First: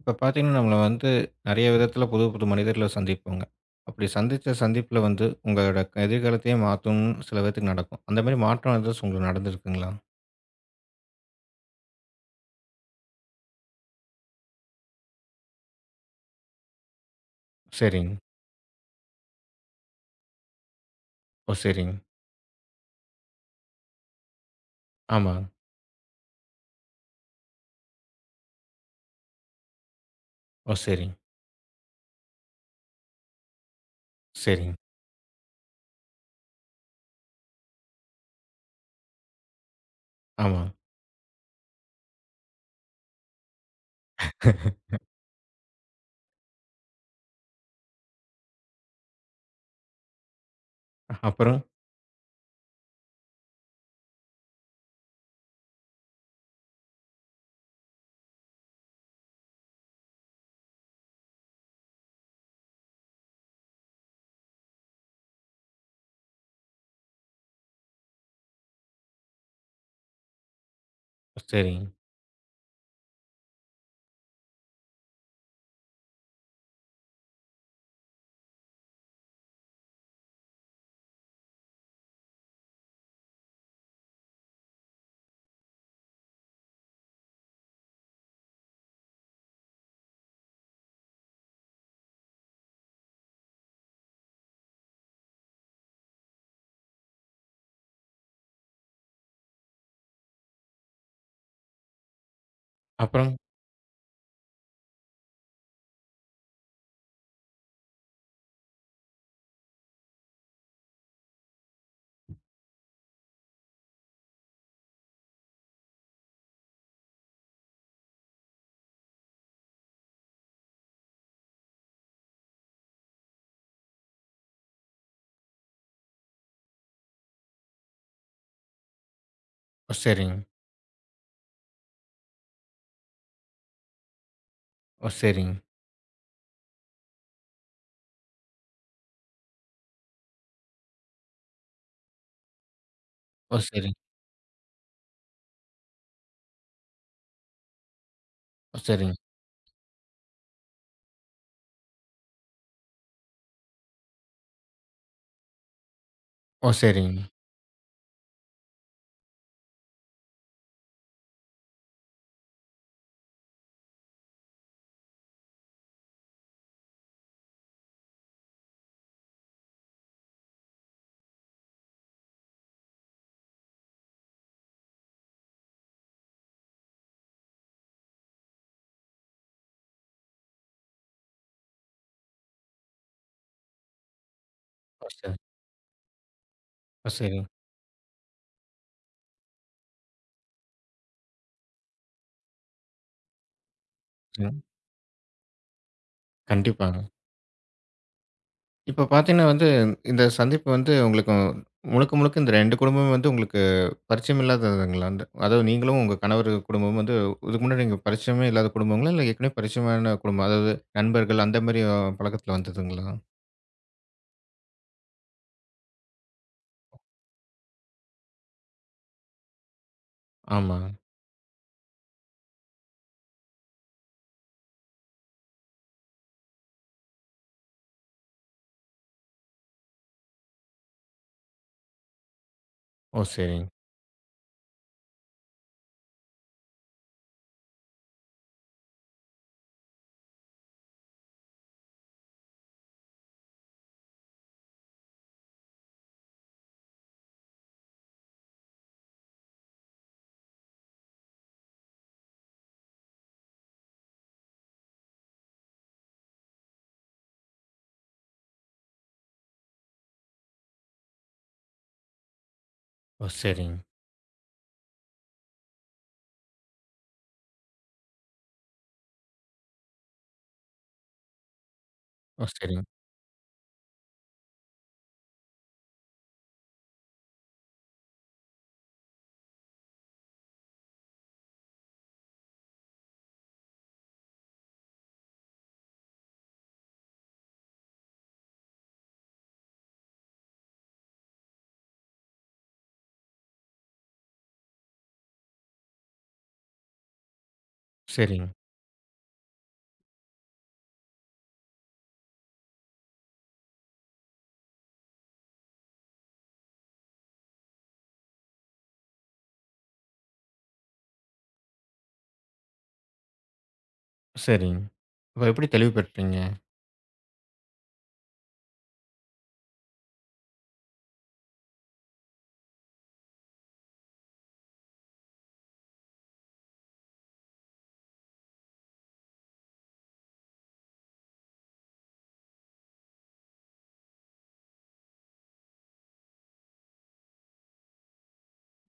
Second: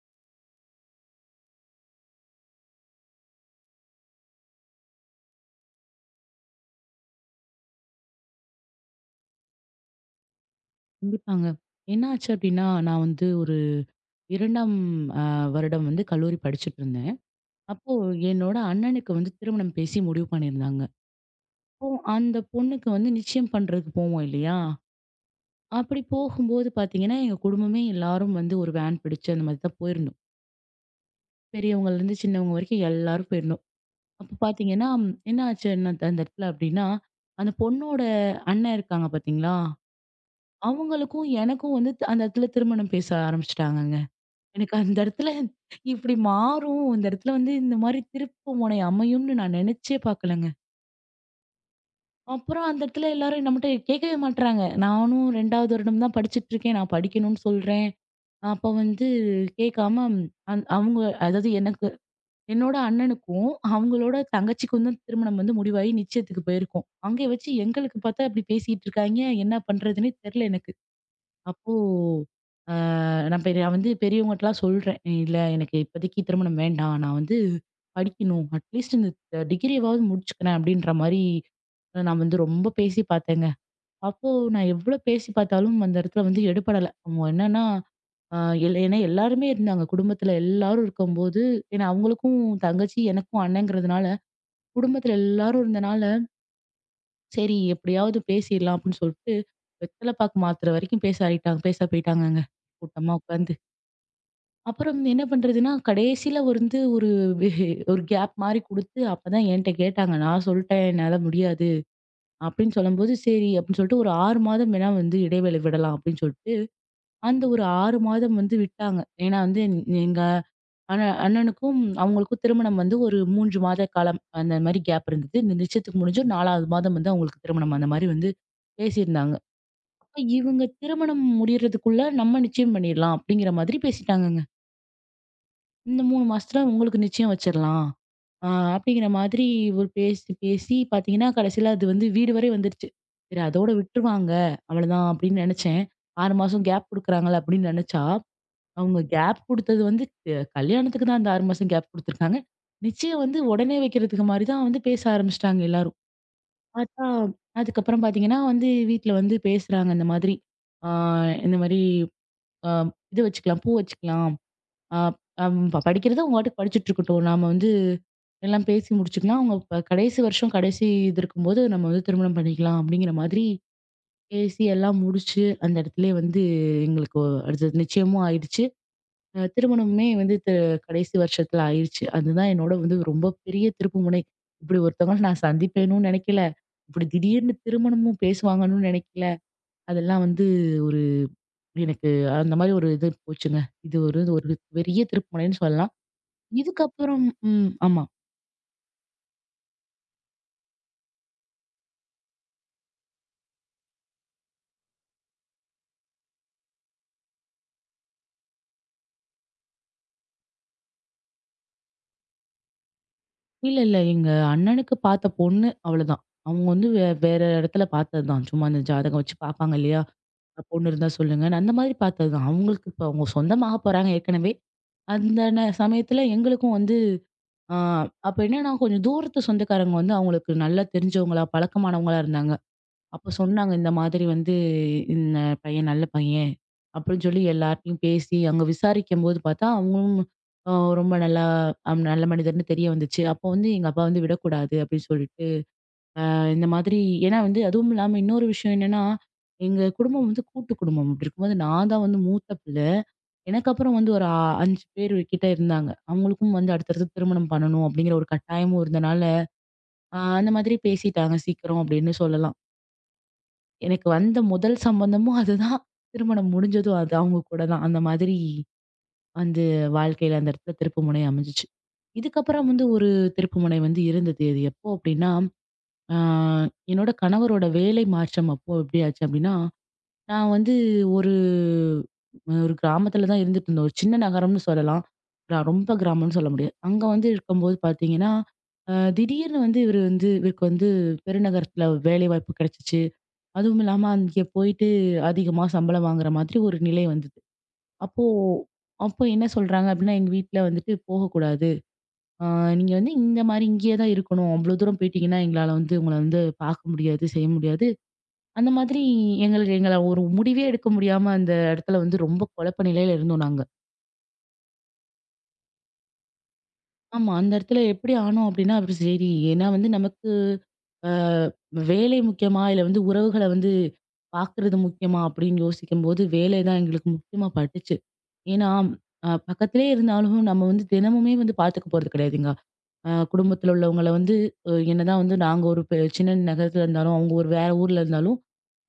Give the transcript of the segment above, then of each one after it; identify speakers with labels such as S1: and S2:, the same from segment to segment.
S1: இப்போ பார்த்தீங்கன்னா, நம்மள வந்து நெறைய விதத்தில புது, புது மனிதர்கள சந்திப்போங்க. அப்படி சந்திச்ச சந்திப்புல வந்து உங்களோட எதிர்காலத்தையே மாத்தும்னு சில பேத்துக்கு நடக்கும். அந்த மாரி மாற்றம் ஏதாச்சும் உங்களுக்கு நடந்திருக்குங்களா?
S2: கண்டிப்பாங்க. என்னாச்சு அப்டின்னா, நான் வந்து ஒரு 2ஆம் அ வருடம் வந்து கல்லூரி படிச்சுட்டு இருந்தேன். அப்போ
S1: சரிங்க.
S2: என்னோட அண்ணனுக்கு வந்து திருமணம் பேசி முடிவு பண்ணியிருந்தாங்க.
S1: ஓ!
S2: அப்போ
S1: சரிங்க.
S2: அந்த பொண்ணுக்கு வந்து நிச்சயம் பண்றதுக்கு போவோம் இல்லையா?
S1: ஆமாங்க.
S2: அப்படி போகும்போது பார்த்தீங்கன்னா, எங்க குடும்பமே எல்லாரும் வந்து ஒரு வேன் பிடிச்சு அந்த மாதிரி தான் போயிருந்தோம்.
S1: ஓ! சரிங்க,
S2: பெரியவங்கலேருந்து சின்னவங்க வரைக்கும் எல்லாரும் போயிருந்தோம். அப்போ
S1: சரிங்க.
S2: பார்த்தீங்கன்னா, என்ன ஆச்சு அந்த இடத்துல அப்டின்னா, அந்த பொண்ணோட அண்ணன் இருக்காங்க பார்த்தீங்களா?
S1: ஆமாங்க.
S2: அவங்களுக்கும் எனக்கும் வந்து அந்த இடத்துல திருமணம் பேச ஆரம்பிச்சுட்டாங்கங்க. எனக்கு அந்த இடத்துல இப்படி மாறும். இந்த இடத்துல வந்து இந்த மாரி திருப்பு முனை அமையும்னு நான் நினைச்சே பார்க்கலங்க.
S1: அப்புறம்?
S2: அப்புறம் அந்த இடத்துல எல்லாரும் நம்மட்ட கேட்கவே மாட்றாங்க. நானும் 2வது வருடம் தான் படிச்சுட்டு இருக்கேன். நான் படிக்கணும்னு சொல்றேன். அப்ப வந்து கேட்காம அவங்க அதாவது எனக்கு என்னோட அண்ணனுக்கும், அவங்களோட தங்கச்சிக்கும் தான் திருமணம் வந்து முடிவாகி நிச்சயத்துக்கு போயிருக்கோம். அங்கே வச்சு எங்களுக்கு பார்த்தா இப்படி பேசிட்டு இருக்காய்ங்க. என்ன பண்றதுன்னே தெரியல எனக்கு.
S1: ஓ
S2: அப்போ,
S1: சரிங்க.
S2: அ நான் வந்து பெரியவங்கட்டலாம் சொல்றேன். "இல்ல எனக்கு இப்போதைக்கு திருமணம் வேண்டாம். நான் வந்து படிக்கணும். அட்லீஸ்ட் இந்த டிகிரியாவது முடிச்சுக்கிறேன்." அப்படின்ற மாரி நான் வந்து ரொம்ப பேசி பார்த்தேங்க. அப்போ நான் எவ்வளோ பேசி பார்த்தாலும் அந்த இடத்துல வந்து எடுபடல. அவங்க என்னன்னா, அ ஏன்னா எல்லாருமே இருந்தாங்க. குடும்பத்தில எல்லாரும் இருக்கும்போது ஏன்னா அவங்களுக்கும் தங்கச்சி, எனக்கும் அண்ணங்கிறதுனால, குடும்பத்தில எல்லாரும் இருந்தனால சரி எப்படியாவது பேசிடலாம் அப்படின்னு சொல்லிட்டு வெத்தலை பாக்கு மாத்துற வரைக்கும் பேச போயிட்டாங்கங்க கூட்டமா
S1: அப்புறம்?
S2: உட்காந்து. அப்புறம் என்ன பண்றதுன்னா கடைசியில வந்து ஒரு வி- ஒரு கேப் மாதிரி கொடுத்து அப்பதான் என்கிட்ட கேட்டாங்க. நான் சொல்லிட்டேன் என்னால முடியாது அப்படின்னு சொல்லும்போது சரி அப்படின்னு சொல்லிட்டு ஒரு ஆறு மாதம் வேணா வந்து இடைவேளை விடலாம் அப்படின்னு சொல்லிட்டு அந்த ஒரு 6 மாதம் வந்து விட்டாங்க. ஏன்னா வந்து எங்க எங்க அண்ணனுக்கும் அவங்களுக்கும் திருமணம் வந்து ஒரு 3 மாத காலம் அந்த மாரி கேப் இருந்தது. இந்த நிச்சயத்துக்கு முடிஞ்சு 4வது மாதம் வந்து அவங்களுக்கு திருமணம் அந்த மாரி வந்து பேசியிருந்தாங்க.
S1: ஓ!
S2: அப்ப
S1: சரிங்க.
S2: இவங்க திருமணம் முடியறதுக்குள்ள நம்ம நிச்சயம் பண்ணிடலாம் அப்படிங்கிற மாதிரி பேசிட்டாங்கங்க.
S1: ஓ! சரிங்க.
S2: இந்த 3 மாசத்துல உங்களுக்கு நிச்சயம் வச்சிரலாம். ஆ அப்படிங்கிற மாதிரி ஒரு பேசி பேசி பார்த்தீங்கன்னா, கடைசியில அது வந்து வீடு வரை வந்துருச்சு. சரி
S1: ஓ!
S2: அதோட
S1: சரிங்க.
S2: விட்டுருவாங்க. அவ்வளவுதான் அப்படின்னு நெனைச்சேன். 6 மாசம் கேப் குடுக்குறாங்கல்ல அப்படின்னு நெனைச்சா
S1: ஓ!
S2: அவங்க
S1: சரிங்க.
S2: கேப் குடுத்தது வந்து கல்யாணத்துக்கு தான் அந்த 6 மாசம் கேப் குடுத்துருக்காங்க. நிச்சயம் வந்து உடனே வைக்கிறதுக்கு மாரி தான் வந்து பேச ஆரம்பிச்சுட்டாங்க எல்லாரும்.
S1: ஓ!
S2: அதான்.
S1: சரிங்க.
S2: அதுக்கப்புறம் பார்த்தீங்கன்னா வந்து வீட்ல வந்து பேசுறாங்க இந்த மாதிரி. ஆ இந்த மாரி அ இது வச்சுக்கலாம், பூ வச்சுக்கலாம். அ அம் படிக்கிறத அவங்க பாட்டுக்கு படிச்சுட்டு இருக்கட்டும். நாம வந்து எல்லாம் பேசி முடிச்சுக்கலாம். அவங்க கடைசி வருஷம் கடைசி இது இருக்கும்போது நம்ம வந்து திருமணம் பண்ணிக்கலாம் அப்படிங்கிற மாதிரி பேசி எல்லாம் முடிச்சு அந்த இடத்துலயே வந்து எங்களுக்கு அடுத்தது நிச்சயமும் ஆயிடுச்சு. திருமணமுமே வந்து கடைசி வருஷத்துல ஆயிருச்சு. அதுதான் என்னோட வந்து ரொம்ப பெரிய திருப்புமுனை. இப்படி
S1: ஓ!
S2: ஒருத்தவங்கள
S1: சரி.
S2: நான் சந்திப்பேன்னும் நெனைக்கல. இப்படி
S1: ஓ! சரிங்க.
S2: திடீர்னு திருமணமும் பேசுவாங்கன்னு நெனைக்கல. அதெல்லாம் வந்து ஒரு எனக்கு அந்த மாரி ஒரு இது போச்சுங்க. இது ஒரு ஒரு
S1: ம்.
S2: பெரிய திருப்புமுனைன்னு சொல்லலாம்.
S1: கண்டிப்பாங்க.
S2: இதுக்கப்புறம் ம் ஆமா.
S1: இப்ப பார்த்தீங்கன்னா வந்து, இந்த சந்திப்பு வந்து உங்களுக்கு முழுக்க, முழுக்க இந்த 2 குடும்பமும் வந்து உங்களுக்கு பரிச்சயம் இல்லாததுங்களா? அந்த அதாவது நீங்களும் உங்க கணவர் குடும்பமும் வந்து இதுக்கு முன்னாடி நீங்க பரிச்சயமே இல்லாத குடும்பங்களா? இல்ல ஏற்கனவே பரிச்சயமான குடும்பம், அதாவது நண்பர்கள் அந்த மாரி பழக்கத்துல வந்ததுங்களா?
S2: இல்ல, இல்ல. எங்க அண்ணனுக்கு பார்த்த பொண்ணு அவ்வளதான். அவங்க வந்து வேற இடத்துல பார்த்ததுதான். சும்மா அந்த ஜாதகம் வச்சு பார்ப்பாங்க இல்லையா?
S1: ஆமா.
S2: பொண்ணு இருந்தா சொல்லுங்கன்னு அந்த மாதிரி பார்த்ததுதான். அவங்களுக்கு இப்ப அவங்க சொந்தமாக போறாங்க ஏற்கனவே. அந்த சமயத்துல எங்களுக்கும் வந்து ஆ அப்ப என்னன்னா கொஞ்சம் தூரத்து சொந்தக்காரங்க வந்து அவங்களுக்கு நல்லா தெரிஞ்சவங்களா, பழக்கமானவங்களா இருந்தாங்க.
S1: ஓ!
S2: அப்ப
S1: சரிங்க.
S2: சொன்னாங்க, "இந்த மாதிரி வந்து இந்த பையன் நல்ல பையன்." அப்படின்னு சொல்லி எல்லார்ட்டயும் பேசி அங்க விசாரிக்கும்போது பார்த்தா, அவங்களும் அ ரொம்ப நல்லா நல்ல மனிதர்ன்னு தெரிய வந்துச்சு. அப்போ வந்து எங்க அப்பா வந்து விடக்கூடாது அப்படின்னு சொல்லிட்டு இந்த மாதிரி ஏன்னா வந்து அதுவும் இல்லாம இன்னொரு விஷயம் என்னன்னா, எங்க குடும்பம் வந்து கூட்டு குடும்பம். அப்படி இருக்கும்போது நான் தான் வந்து மூத்த பிள்ள. எனக்கு அப்புறம் வந்து ஒரு 5 பேர் கிட்ட இருந்தாங்க. அவங்களுக்கும் வந்து அடுத்தடுத்து திருமணம் பண்ணணும் அப்படிங்கிற ஒரு கட்டாயமும் இருந்தனால, அந்த மாதிரி பேசிட்டாங்க சீக்கிரம் அப்படின்னு சொல்லலாம்.
S1: ஓ! சரிங்க.
S2: எனக்கு வந்த முதல் சம்பந்தமும் அதுதான். திருமணம் முடிஞ்சதும் அது அவங்க கூட தான். அந்த மாதிரி வந்து வாழ்க்கையில அந்த இடத்துல திருப்புமுனை அமைஞ்சுச்சு.
S1: ஓ!
S2: இதுக்கப்புறம்
S1: சரிங்க.
S2: வந்து ஒரு திருப்புமுனை வந்து இருந்தது. அது எப்போ அப்படின்னா ஆ, என்னோட கணவரோட வேலை மாற்றம் அப்போ எப்படி ஆச்சு அப்படின்னா, நான் வந்து ஒரு ஒரு கிராமத்துல தான் இருந்துட்டு இருந்தோம். ஒரு சின்ன நகரம்னு சொல்லலாம். நான் ரொம்ப கிராமம்னு சொல்ல முடியாது. அங்க வந்து இருக்கும்போது பார்த்தீங்கன்னா, திடீர்னு வந்து இவருக்கு வந்து பெருநகரத்துல வேலைவாய்ப்பு கிடைச்சிச்சு. அதுவும் இல்லாம அங்கே போயிட்டு அதிகமா சம்பளம் வாங்குற மாதிரி ஒரு நிலை வந்தது. அப்போ
S1: சரிங்க.
S2: அப்போ என்ன சொல்றாங்க அப்படின்னா, எங்க வீட்ல வந்துட்டு போகக்கூடாது. ஆ நீங்க வந்து இந்த மாரி இங்கேயே தான் இருக்கணும். அவ்வளோ தூரம் போயிட்டீங்கன்னா எங்களால வந்து உங்கள வந்து பார்க்க முடியாது, செய்ய முடியாது. அந்த மாதிரி எங்கள ஒரு முடிவே எடுக்க முடியாம அந்த இடத்துல வந்து ரொம்ப குழப்ப நிலையில இருந்தோம் நாங்க.
S1: சரிங்க. அப்ப எப்படி தெளிவு பெற்றீங்க?
S2: ஆமா. அந்த இடத்துல எப்படி ஆனோம் அப்படின்னா, அப்படி சரி ஏன்னா வந்து நமக்கு அ வேலை முக்கியமா? இல்ல வந்து உறவுகள வந்து பார்க்குறது முக்கியமா? அப்படின்னு யோசிக்கும்போது வேலை தான் எங்களுக்கு முக்கியமா பட்டுச்சு. ஏன்னா, பக்கத்திலேயே இருந்தாலும் நம்ம வந்து தினமுமே வந்து பார்த்துக்க போறது கிடையாதுங்க. குடும்பத்தில உள்ளவங்கள வந்து என்னதான் வந்து நாங்க ஒரு சின்ன நகரத்தில இருந்தாலும், அவங்க ஒரு வேற ஊர்ல இருந்தாலும்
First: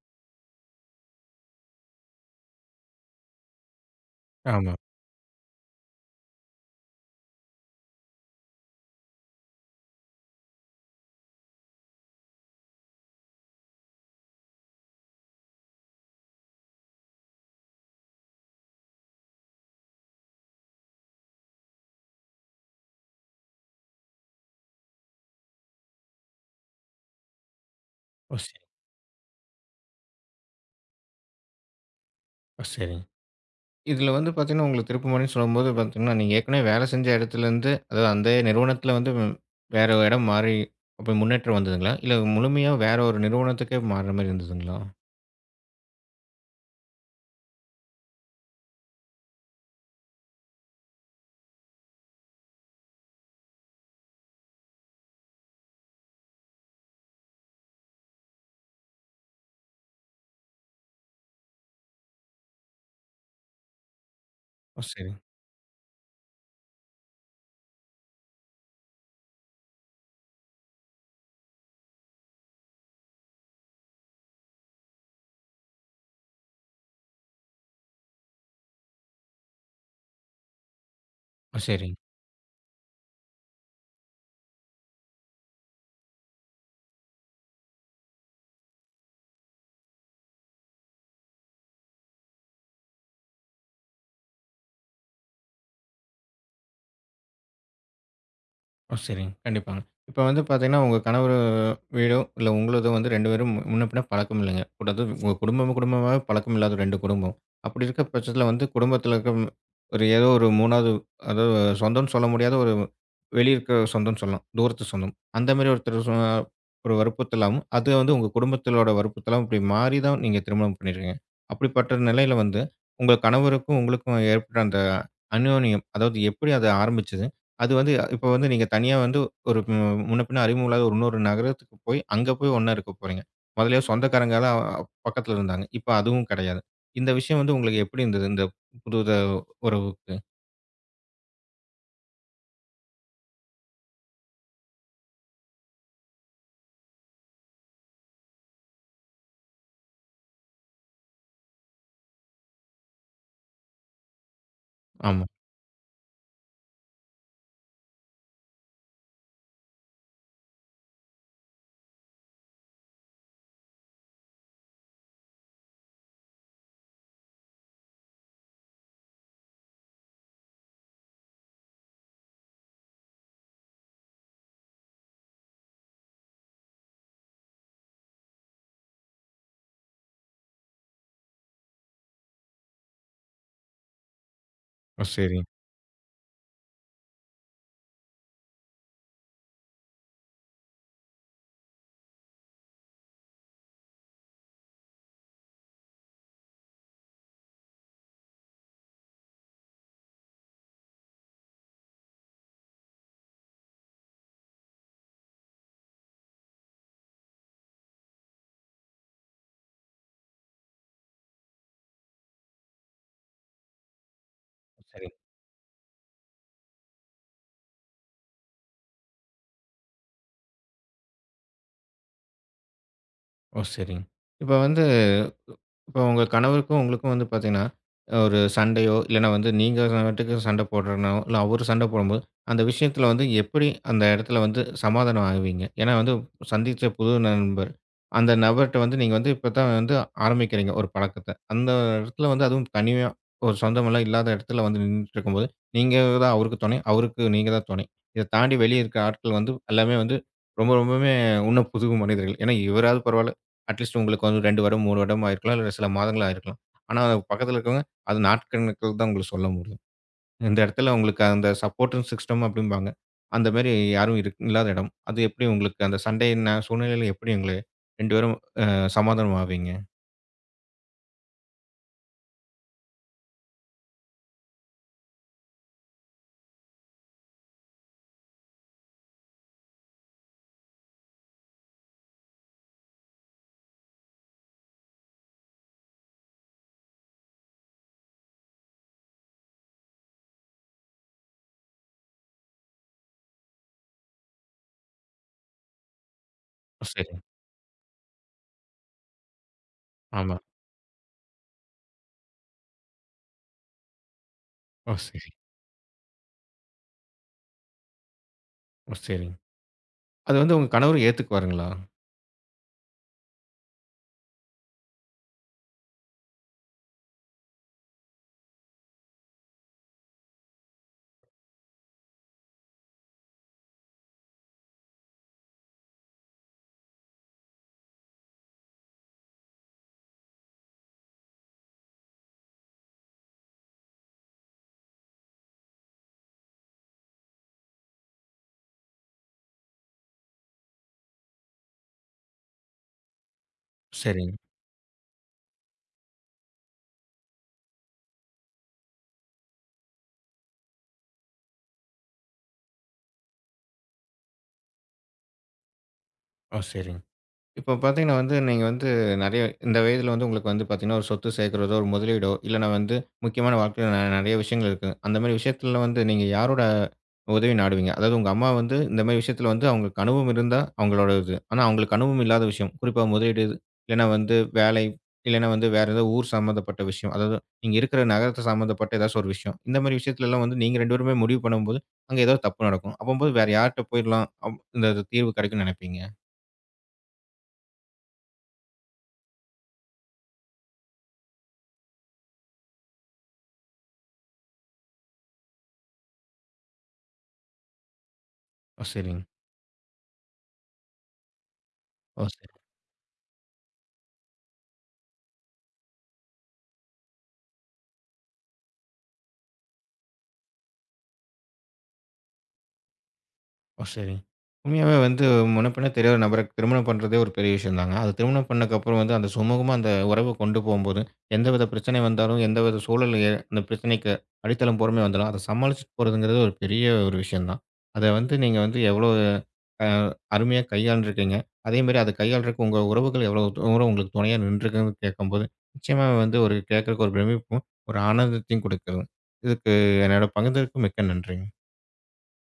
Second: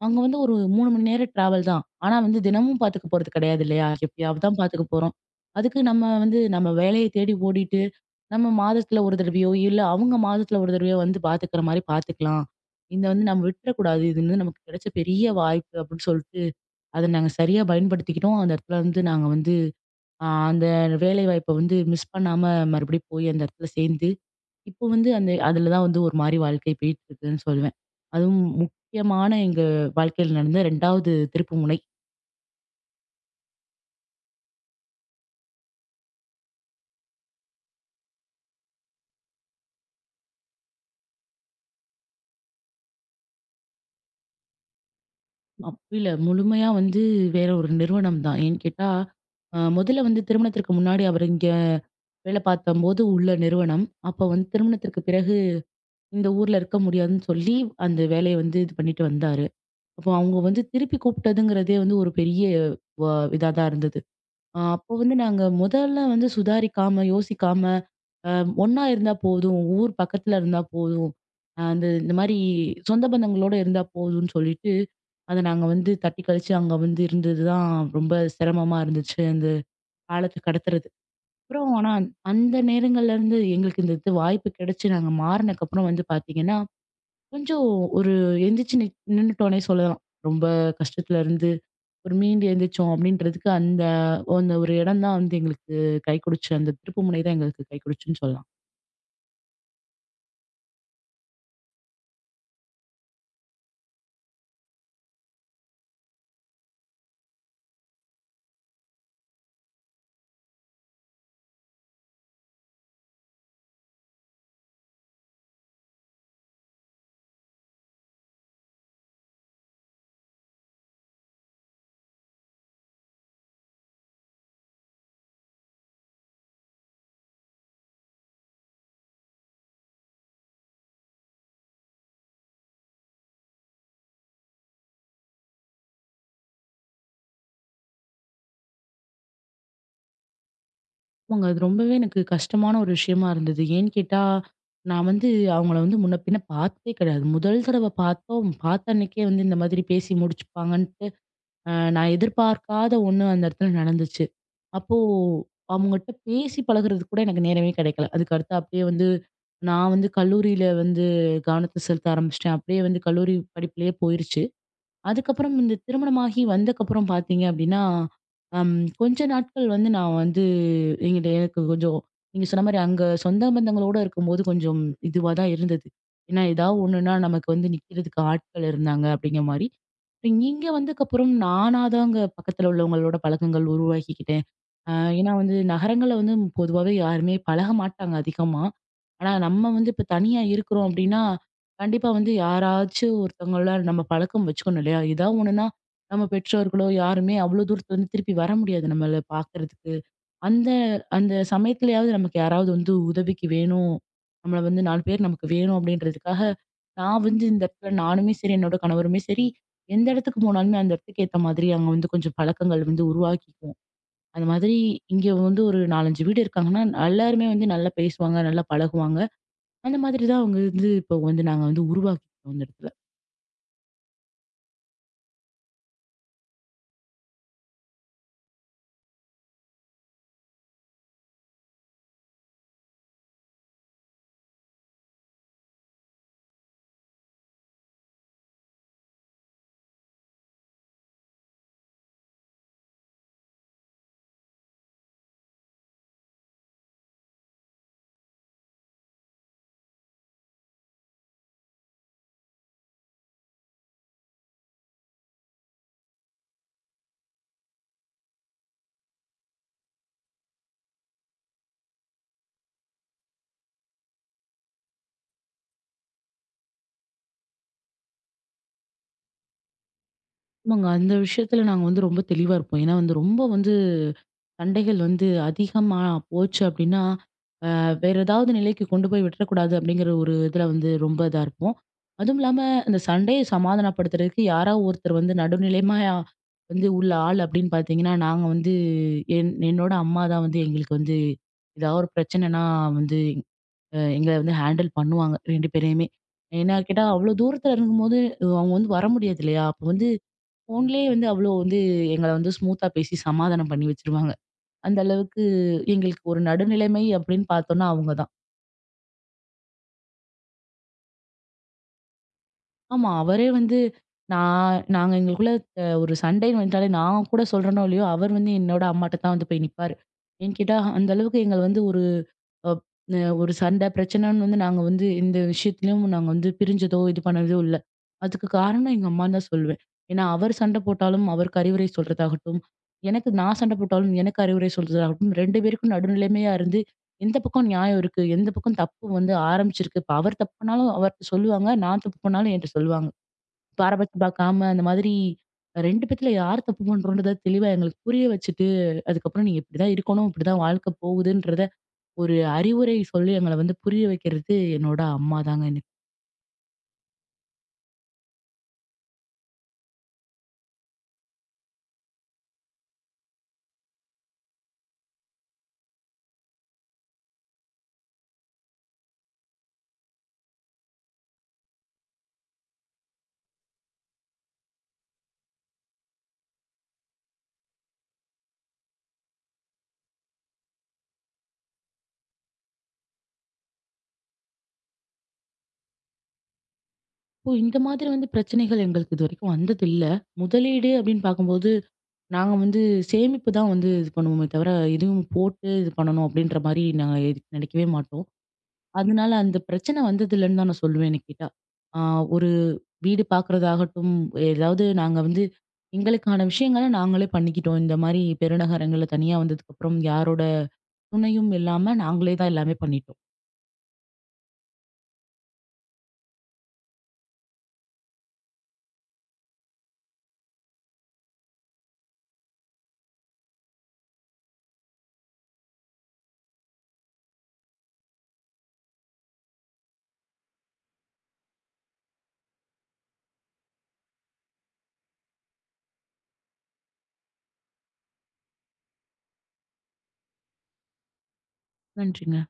S2: அங்க வந்து ஒரு 3 மணி நேர டிராவல் தான். ஆனா வந்து தினமும் பாத்துக்க போறது கிடையாது இல்லையா? எப்பயாவது தான்
S1: ஆமா.
S2: பாத்துக்க போறோம். அதுக்கு நம்ம வேலைய தேடி ஓடிட்டு, நம்ம மாதத்துல ஒரு தடவையோ, இல்ல அவங்க மாதத்துல ஒரு தடவையோ வந்து பாத்துக்கிற மாரி பாத்துக்கலாம். இத வந்து நம்ம விட்டுறக்கூடாது. இது வந்து நமக்கு கிடைச்ச பெரிய வாய்ப்பு அப்படின்னு சொல்லிட்டு, அத நாங்க சரியா பயன்படுத்திக்கிட்டோம். அந்த இடத்துல வந்து நாங்க வந்து ஆ அந்த வேலைவாய்ப்ப வந்து மிஸ் பண்ணாம மறுபடியும் போய் அந்த இடத்துல சேர்ந்து, இப்போ வந்து அந்த அதில தான் வந்து ஒரு மாரி வாழ்க்கை போயிட்டுருக்குன்னு சொல்லுவேன்.
S1: ஓ!
S2: அதுவும்
S1: சரி.
S2: முக்கியமான எங்க வாழ்க்கையில நடந்த 2வது திருப்புமுனை.
S1: ஓ! சரிங்க. இதில வந்து பார்த்தீங்கன்னா, உங்களுக்கு திருப்புமுனைன்னு சொல்லும்போது பார்த்தீங்கன்னா, நீங்க ஏற்கனவே வேலை செஞ்ச இடத்துலேருந்து அதாவது அந்த நிறுவனத்தில வந்து வேற இடம் மாறி அப்ப முன்னேற்றம் வந்ததுங்களா? இல்ல முழுமையா வேற ஒரு நிறுவனத்துக்கே மாறுற மாரி இருந்ததுங்களா?
S2: அப்ப இல்ல முழுமையா வந்து வேற ஒரு நிறுவனம் தான். ஏன்னு கேட்டா, முதல்ல வந்து திருமணத்திற்கு முன்னாடி அவர் இங்க வேலை பார்த்தம்போது உள்ள நிறுவனம். அப்ப வந்து திருமணத்திற்கு பிறகு இந்த ஊர்ல இருக்க முடியாதுன்னு சொல்லி, அந்த வேலைய வந்து இது பண்ணிட்டு வந்தாரு. அப்போ அவங்க வந்து திருப்பி கூப்பிட்டதுங்கிறதே வந்து ஒரு பெரிய வ இதா தான் இருந்தது.
S1: ஓ!
S2: அப்போ
S1: சரி.
S2: வந்து நாங்க முதல்ல வந்து சுதாரிக்காம, யோசிக்காம, அ ஒண்ணா இருந்தா போதும். ஊர் பக்கத்துல இருந்தா போதும். அந்த இந்த மாரி சொந்த பந்தங்களோட இருந்தா போதும்ன்னு சொல்லிட்டு, அத நாங்க வந்து தட்டி கழிச்சு அங்க வந்து இருந்தது தான் ரொம்ப சிரமமா இருந்துச்சு. அந்த காலத்த கடத்துறது.
S1: ஓ!
S2: அப்புறம்
S1: சரி.
S2: ஆனா அந்த நேரங்கள்ல இருந்து எங்களுக்கு இந்த இது வாய்ப்பு கிடைச்சு நாங்க மாறுனக்கப்புறம் வந்து பார்த்தீங்கன்னா, கொஞ்சம் ஒரு எந்திரிச்சு நின்னுட்டோன்னே சொல்லலாம். ரொம்ப கஷ்டத்துல இருந்து ஒரு மீண்டு எழுந்திரிச்சோம் அப்படின்றதுக்கு அந்த அந்த ஒரு இடம் தான் வந்து எங்களுக்கு கை கொடுச்சு. அந்த திருப்புமுனை தான் எங்களுக்கு கை கொடுச்சுன்னு சொல்லலாம்.
S1: ஓ! சரிங்க. கண்டிப்பாங்க. இப்ப வந்து பார்த்தீங்கன்னா, உங்க கணவர் வீடோ, இல்ல உங்களதோ வந்து 2 பேரும் முன்ன பின்ன பழக்கம் இல்லைங்க. கூடது உங்க குடும்பம் குடும்பமா பழக்கம் இல்லாத 2 குடும்பம். அப்படி இருக்க பட்சத்தில வந்து குடும்பத்தில இருக்க ஒரு ஏதோ ஒரு 3வது அதாவது சொந்தம்னு சொல்ல முடியாத ஒரு வெளிய இருக்க சொந்தம்னு சொல்லலாம். தூரத்து சொந்தம். அந்த மாரி ஒருத்தர் ஒரு வற்புறுத்தலாவும், அது வந்து உங்க குடும்பத்திலோட வற்புறுத்தலாவும் இப்படி மாறி தான் நீங்க திருமணம் பண்ணியிருக்கீங்க. அப்படிப்பட்ட நிலையில வந்து உங்க கணவருக்கும் உங்களுக்கும் ஏற்பட்ட அந்த அந்யோன்யம், அதாவது எப்படி அது ஆரம்பிச்சது? அது வந்து இப்ப வந்து நீங்க தனியா வந்து ஒரு முன்ன பின்ன அறிமுகம் இல்லாத ஒரு இன்னொரு நகரத்துக்கு போய், அங்க போய் ஒண்ணா இருக்க போறீங்க. மொதல்லயோ சொந்தக்காரங்கலாம் பக்கத்துல இருந்தாங்க. இப்ப அதுவும் கிடையாது. இந்த விஷயம் வந்து உங்களுக்கு எப்படி இருந்தது? இந்த புது உறவுக்கு?
S2: ஆமாங்க. அது ரொம்பவே எனக்கு கஷ்டமான ஒரு விஷயமா இருந்தது. ஏன்னு கேட்டா, நான் வந்து அவங்கள வந்து முன்ன பின்ன பார்த்ததே கிடையாது. முதல் தடவ பார்த்தோம். பார்த்த அன்னைக்கே வந்து இந்த மாதிரி பேசி முடிச்சுப்பாங்கன்ட்டு, நான் எதிர்பார்க்காத ஒண்ணு அந்த இடத்துல நடந்துச்சு. அப்போ
S1: ஆமா.
S2: அவங்ககிட்ட பேசி பழகுறதுக்கு கூட எனக்கு நேரமே கிடைக்கல. அதுக்கு அடுத்து அப்படியே வந்து நான் வந்து கல்லூரியில வந்து கவனத்த செலுத்த ஆரம்பிச்சுட்டேன். அப்படியே வந்து கல்லூரி படிப்பிலேயே போயிருச்சு. அதுக்கப்புறம் இந்த திருமணமாகி வந்தக்கப்புறம் பார்த்தீங்க அப்படின்னா, அம் கொஞ்ச நாட்கள் வந்து நான் வந்து என்கிட்ட எனக்கு கொஞ்சம் நீங்க சொன்ன மாரி அங்க சொந்த பந்தங்களோட இருக்கும்போது கொஞ்சம் இதுவா தான் இருந்தது. ஏன்னா, ஏதாவது ஒண்ணுன்னா நமக்கு வந்து நிக்கிறதுக்கு ஆட்கள் இருந்தாங்க அப்படிங்கிற மாரி. இங்க வந்தக்கப்புறம் நானா தாங்க பக்கத்துல உள்ளவங்களோட பழக்கங்கள் உருவாக்கிக்கிட்டேன். அ
S1: ஓ!
S2: ஏன்னா
S1: சரிங்க,
S2: வந்து நகரங்கள்ல வந்து பொதுவாவே யாருமே பழக மாட்டாங்க அதிகமா. ஆனா நம்ம வந்து இப்ப தனியா இருக்கிறோம் அப்டின்னா, கண்டிப்பா வந்து யாராச்சும் ஒருத்தவங்கள நம்ம பழக்கம் வச்சுக்கணும் இல்லையா? ஏதா ஒண்ணுன்னா நம்ம பெற்றோர்களோ யாருமே அவ்ளோ தூரத்துலருந்து திருப்பி வர முடியாது நம்மள பார்க்கறதுக்கு. அந்த அந்த சமயத்துலயாவது நமக்கு யாராவது வந்து உதவிக்கு வேணும். நம்மள வந்து 4 பேர் நமக்கு வேணும் அப்டின்றதுக்காக, நான் வந்து இந்த இடத்துல நானுமே சரி, என்னோட கணவருமே சரி, எந்த இடத்துக்கு போனாலுமே அந்த இடத்துக்கு ஏத்த மாதிரி அங்க வந்து கொஞ்சம் பழக்கங்கள் வந்து உருவாக்கி அந்த மாதிரி
S1: ஓ! சரிங்க.
S2: இங்க வந்து ஒரு 4, 5 வீடு இருக்காங்கன்னா, எல்லாருமே வந்து நல்லா பேசுவாங்க, நல்லா பழகுவாங்க. அந்த மாதிரி தான் அவங்க வந்து இப்போ வந்து நாங்க வந்து உருவாக்கிக்கிட்டோம் அந்த இடத்துல.
S1: ஓ! சரிங்க. இப்ப வந்து இப்ப உங்க கணவருக்கும், உங்களுக்கும் வந்து பார்த்தீங்கன்னா, ஒரு சண்டையோ, இல்லன்னா வந்து நீங்க பாட்டுக்கு சண்டை போடுறனோ, இல்ல அவரு சண்டை போடும்போது, அந்த விஷயத்துல வந்து எப்படி அந்த இடத்துல வந்து சமாதானம் ஆவீங்க? ஏன்னா வந்து சந்திச்ச புது நண்பர். அந்த நபர்ட்ட வந்து நீங்க வந்து இப்ப தான் வந்து ஆரம்பிக்கிறீங்க ஒரு பழக்கத்த. அந்த இடத்துல வந்து அதுவும் தனியா ஒரு சொந்தமெல்லாம் இல்லாத இடத்துல வந்து நின்னுட்ருக்கும்போது, நீங்க தான் அவருக்கு துணை, அவருக்கு நீங்க தான் துணை. இத தாண்டி வெளிய இருக்க ஆட்கள் வந்து எல்லாமே வந்து ரொம்ப ரொம்பவுமே இன்னும் புது மனிதர்கள். ஏன்னா இவராவது பரவால்ல. அட்லீஸ்ட் உங்களுக்கு வந்து 2 வருடம், 3 வருடம் ஆயிருக்கலாம். இல்ல சில மாதங்கள் ஆயிருக்கலாம். ஆனா, பக்கத்துல இருக்கவங்க அது நாட்கணக்குல தான் உங்களுக்கு சொல்ல முடியும். இந்த இடத்துல உங்களுக்கு அந்த சப்போர்ட்டிங் சிஸ்டம் அப்படிம்பாங்க. அந்த மாரி யாரும் இல்லாத இடம். அது எப்படி உங்களுக்கு அந்த சண்டை சூழ்நிலையில எப்படி உங்கள 2 பேரும் அ சமாதானம் ஆவீங்க?
S2: ஆமாங்க. அந்த விஷயத்துல நாங்க வந்து ரொம்ப தெளிவா இருப்போம். ஏன்னா வந்து ரொம்ப வந்து சண்டைகள் வந்து அதிகமா போச்சு அப்படின்னா, வேற ஏதாவது நிலைக்கு கொண்டு போய் விட்டுறக்கூடாது அப்படிங்கிற ஒரு இதுல வந்து ரொம்ப இதா இருப்போம். அதுவும் இல்லாம அந்த சண்டைய சமாதானப்படுத்துறதுக்கு யாராவது ஒருத்தர் வந்து நடுநிலைமா வந்து உள்ள ஆள் அப்படின்னு பார்த்தீங்கன்னா, நாங்க வந்து என்னோட அம்மா தான் வந்து எங்களுக்கு வந்து ஏதாவது ஒரு பிரச்சனைனா வந்து எங்கள வந்து ஹேண்டில் பண்ணுவாங்க 2 பேரையுமே. ஏன்னா
S1: ஓ!
S2: கேட்டா,
S1: சரி.
S2: அவ்ளோ தூரத்துல இருக்கும்போது அவங்க வந்து வர முடியாது இல்லையா? அப்போ வந்து
S1: ஆமா.
S2: ஃபோன்லேயே வந்து அவ்ளோ வந்து எங்கள வந்து ஸ்மூத்தா பேசி சமாதானம் பண்ணி வச்சுருவாங்க.
S1: ஓ!
S2: அந்த
S1: சரி.
S2: அளவுக்கு எங்களுக்கு ஒரு நடுநிலைமை அப்படின்னு பார்த்தோம்னா அவங்க தான்.
S1: ஓ! சரிங்க. அது வந்து உங்க கணவர் ஏத்துக்குவாருங்களா?
S2: ஆமா. அவரே வந்து நாங்க எங்களுக்குள்ள ஒரு சண்டைன்னு வந்துட்டாலே, நான் கூட சொல்றேனோ இல்லையோ, அவர் வந்து என்னோட அம்மாட்ட தான் வந்து போய் நிப்பாரு. ஏன்னு கேட்டா, அந்த அளவுக்கு எங்கள வந்து ஒரு அப் அ ஒரு சண்டை, பிரச்சனைன்னு வந்து நாங்க வந்து எந்த விஷயத்துலயும் நாங்க வந்து பிரிஞ்சதோ, இது பண்ணதோ இல்ல. அதுக்கு காரணம் எங்க அம்மான்னு தான் சொல்லுவேன். ஏன்னா, அவர் சண்டை போட்டாலும் அவருக்கு அறிவுரை சொல்றதாகட்டும், எனக்கு நான் சண்டை போட்டாலும் எனக்கு அறிவுரை சொல்றதாகட்டும், 2 பேருக்கும் நடுநிலைமையா இருந்து எந்த பக்கம் நியாயம் இருக்கு? எந்த பக்கம் தப்பு வந்து ஆரம்பிச்சிருக்கு? இப்ப அவர் தப்பு பண்ணாலும் அவர்ட்ட சொல்லுவாங்க. நான் தப்பு பண்ணாலும் என்ட்ட சொல்லுவாங்க. பாரபட்சம்
S1: சரிங்க.
S2: பார்க்காம அந்த மாதிரி 2 பேத்துல யார் தப்பு பண்றோன்றத தெளிவா எங்களுக்கு புரிய வச்சுட்டு, அதுக்கப்புறம் நீங்க இப்படிதான் இருக்கணும், இப்படிதான் வாழ்க்கை போகுதுன்றத ஒரு அறிவுரை சொல்லி எங்கள வந்து புரிய வைக்கிறது என்னோட அம்மா தாங்க எனக்கு.
S1: ஓ! சரிங்க. இப்போ பார்த்தீங்கன்னா வந்து, நீங்க வந்து நெறைய இந்த வயதில வந்து உங்களுக்கு வந்து பார்த்தீங்கன்னா, ஒரு சொத்து சேர்க்கிறதோ, ஒரு முதலீடோ, இல்லன்னா வந்து முக்கியமான வாழ்க்கையில நெறைய விஷயங்கள் இருக்கு. அந்த மாரி விஷயத்துல வந்து நீங்க யாரோட உதவி நாடுவீங்க? அதாவது உங்க அம்மா வந்து இந்த மாரி விஷயத்துல வந்து அவங்களுக்கு அனுபவம் இருந்தா அவங்களோட இது. ஆனா அவங்களுக்கு அனுபவம் இல்லாத விஷயம். குறிப்பா முதலீடு, இல்லன்னா வந்து வேலை, இல்லன்னா வந்து வேற ஏதோ ஊர் சம்மந்தப்பட்ட விஷயம். அதாவது நீங்க இருக்கிற நகரத்த சம்மந்தப்பட்ட ஏதாச்சும் ஒரு விஷயம். இந்த மாரி விஷயத்துலலாம் வந்து நீங்க 2 பேருமே முடிவு பண்ணும்போது, அங்க ஏதோ தப்பு நடக்கும். அப்பம்போது வேற யார்ட்ட போயிரலாம்? இந்த இது தீர்வு கிடைக்கும்னு நெனைப்பீங்க?
S2: இப்போ இந்த மாதிரி வந்து பிரச்சனைகள் எங்களுக்கு இதுவரைக்கும் வந்ததில்ல. முதலீடு அப்படின்னு பார்க்கும்போது, நாங்க வந்து சேமிப்பு தான் வந்து இது பண்ணுவோமே தவிர, எதுவும் போட்டு இது பண்ணணும் அப்படின்ற மாரி நாங்க எதுக் நினைக்கவே மாட்டோம்.
S1: ஓ! சரிங்க.
S2: அதனால அந்த பிரச்சனை வந்தது இல்லன்னு தான் நான் சொல்லுவேன் என்ன கேட்டா. ஆ
S1: ஓ!
S2: ஒரு வீடு பார்க்குறதாகட்டும், ஏதாவது நாங்க வந்து எங்களுக்கான விஷயங்கள நாங்களே பண்ணிக்கிட்டோம். இந்த மாரி பெருநகரங்கள்ல தனியா வந்ததுக்கப்புறம் யாரோட துணையும் இல்லாம நாங்களே தான் எல்லாமே பண்ணிட்டோம்.
S1: ஓ! சரி. உண்மையாவே வந்து முன்ன பின்ன தெரியாத நபர திருமணம் பண்றதே ஒரு பெரிய விஷயம் தாங்க. அது திருமணம் பண்ணதுக்கப்புறம் வந்து அந்த சுமூகமா அந்த உறவ கொண்டு போம்போது, எந்தவித பிரச்சனை வந்தாலும், எந்தவித சூழல் அந்த பிரச்சனைக்கு அடித்தளம் பொறுமை வந்தாலும், அத சமாளிச்சுட்டு போறதுங்கிறது ஒரு பெரிய ஒரு விஷயம் தான். அத வந்து நீங்க வந்து எவ்வளோ அ அருமையா கையாண்டுருக்கீங்க. அதேமாரி அத கையாள்றதுக்கு உங்க உறவுகள் எவ்வளோ தூரம் உங்களுக்கு துணையா நின்றுருக்குன்னு கேட்கும்போது, நிச்சயமா வந்து ஒரு கேட்கறக்கு ஒரு பிரமிப்பும், ஒரு ஆனந்தத்தையும் குடுக்குது. இதுக்கு என்னோட பகிர்ந்ததற்கு மிக்க நன்றிங்க.
S2: நன்றிங்க.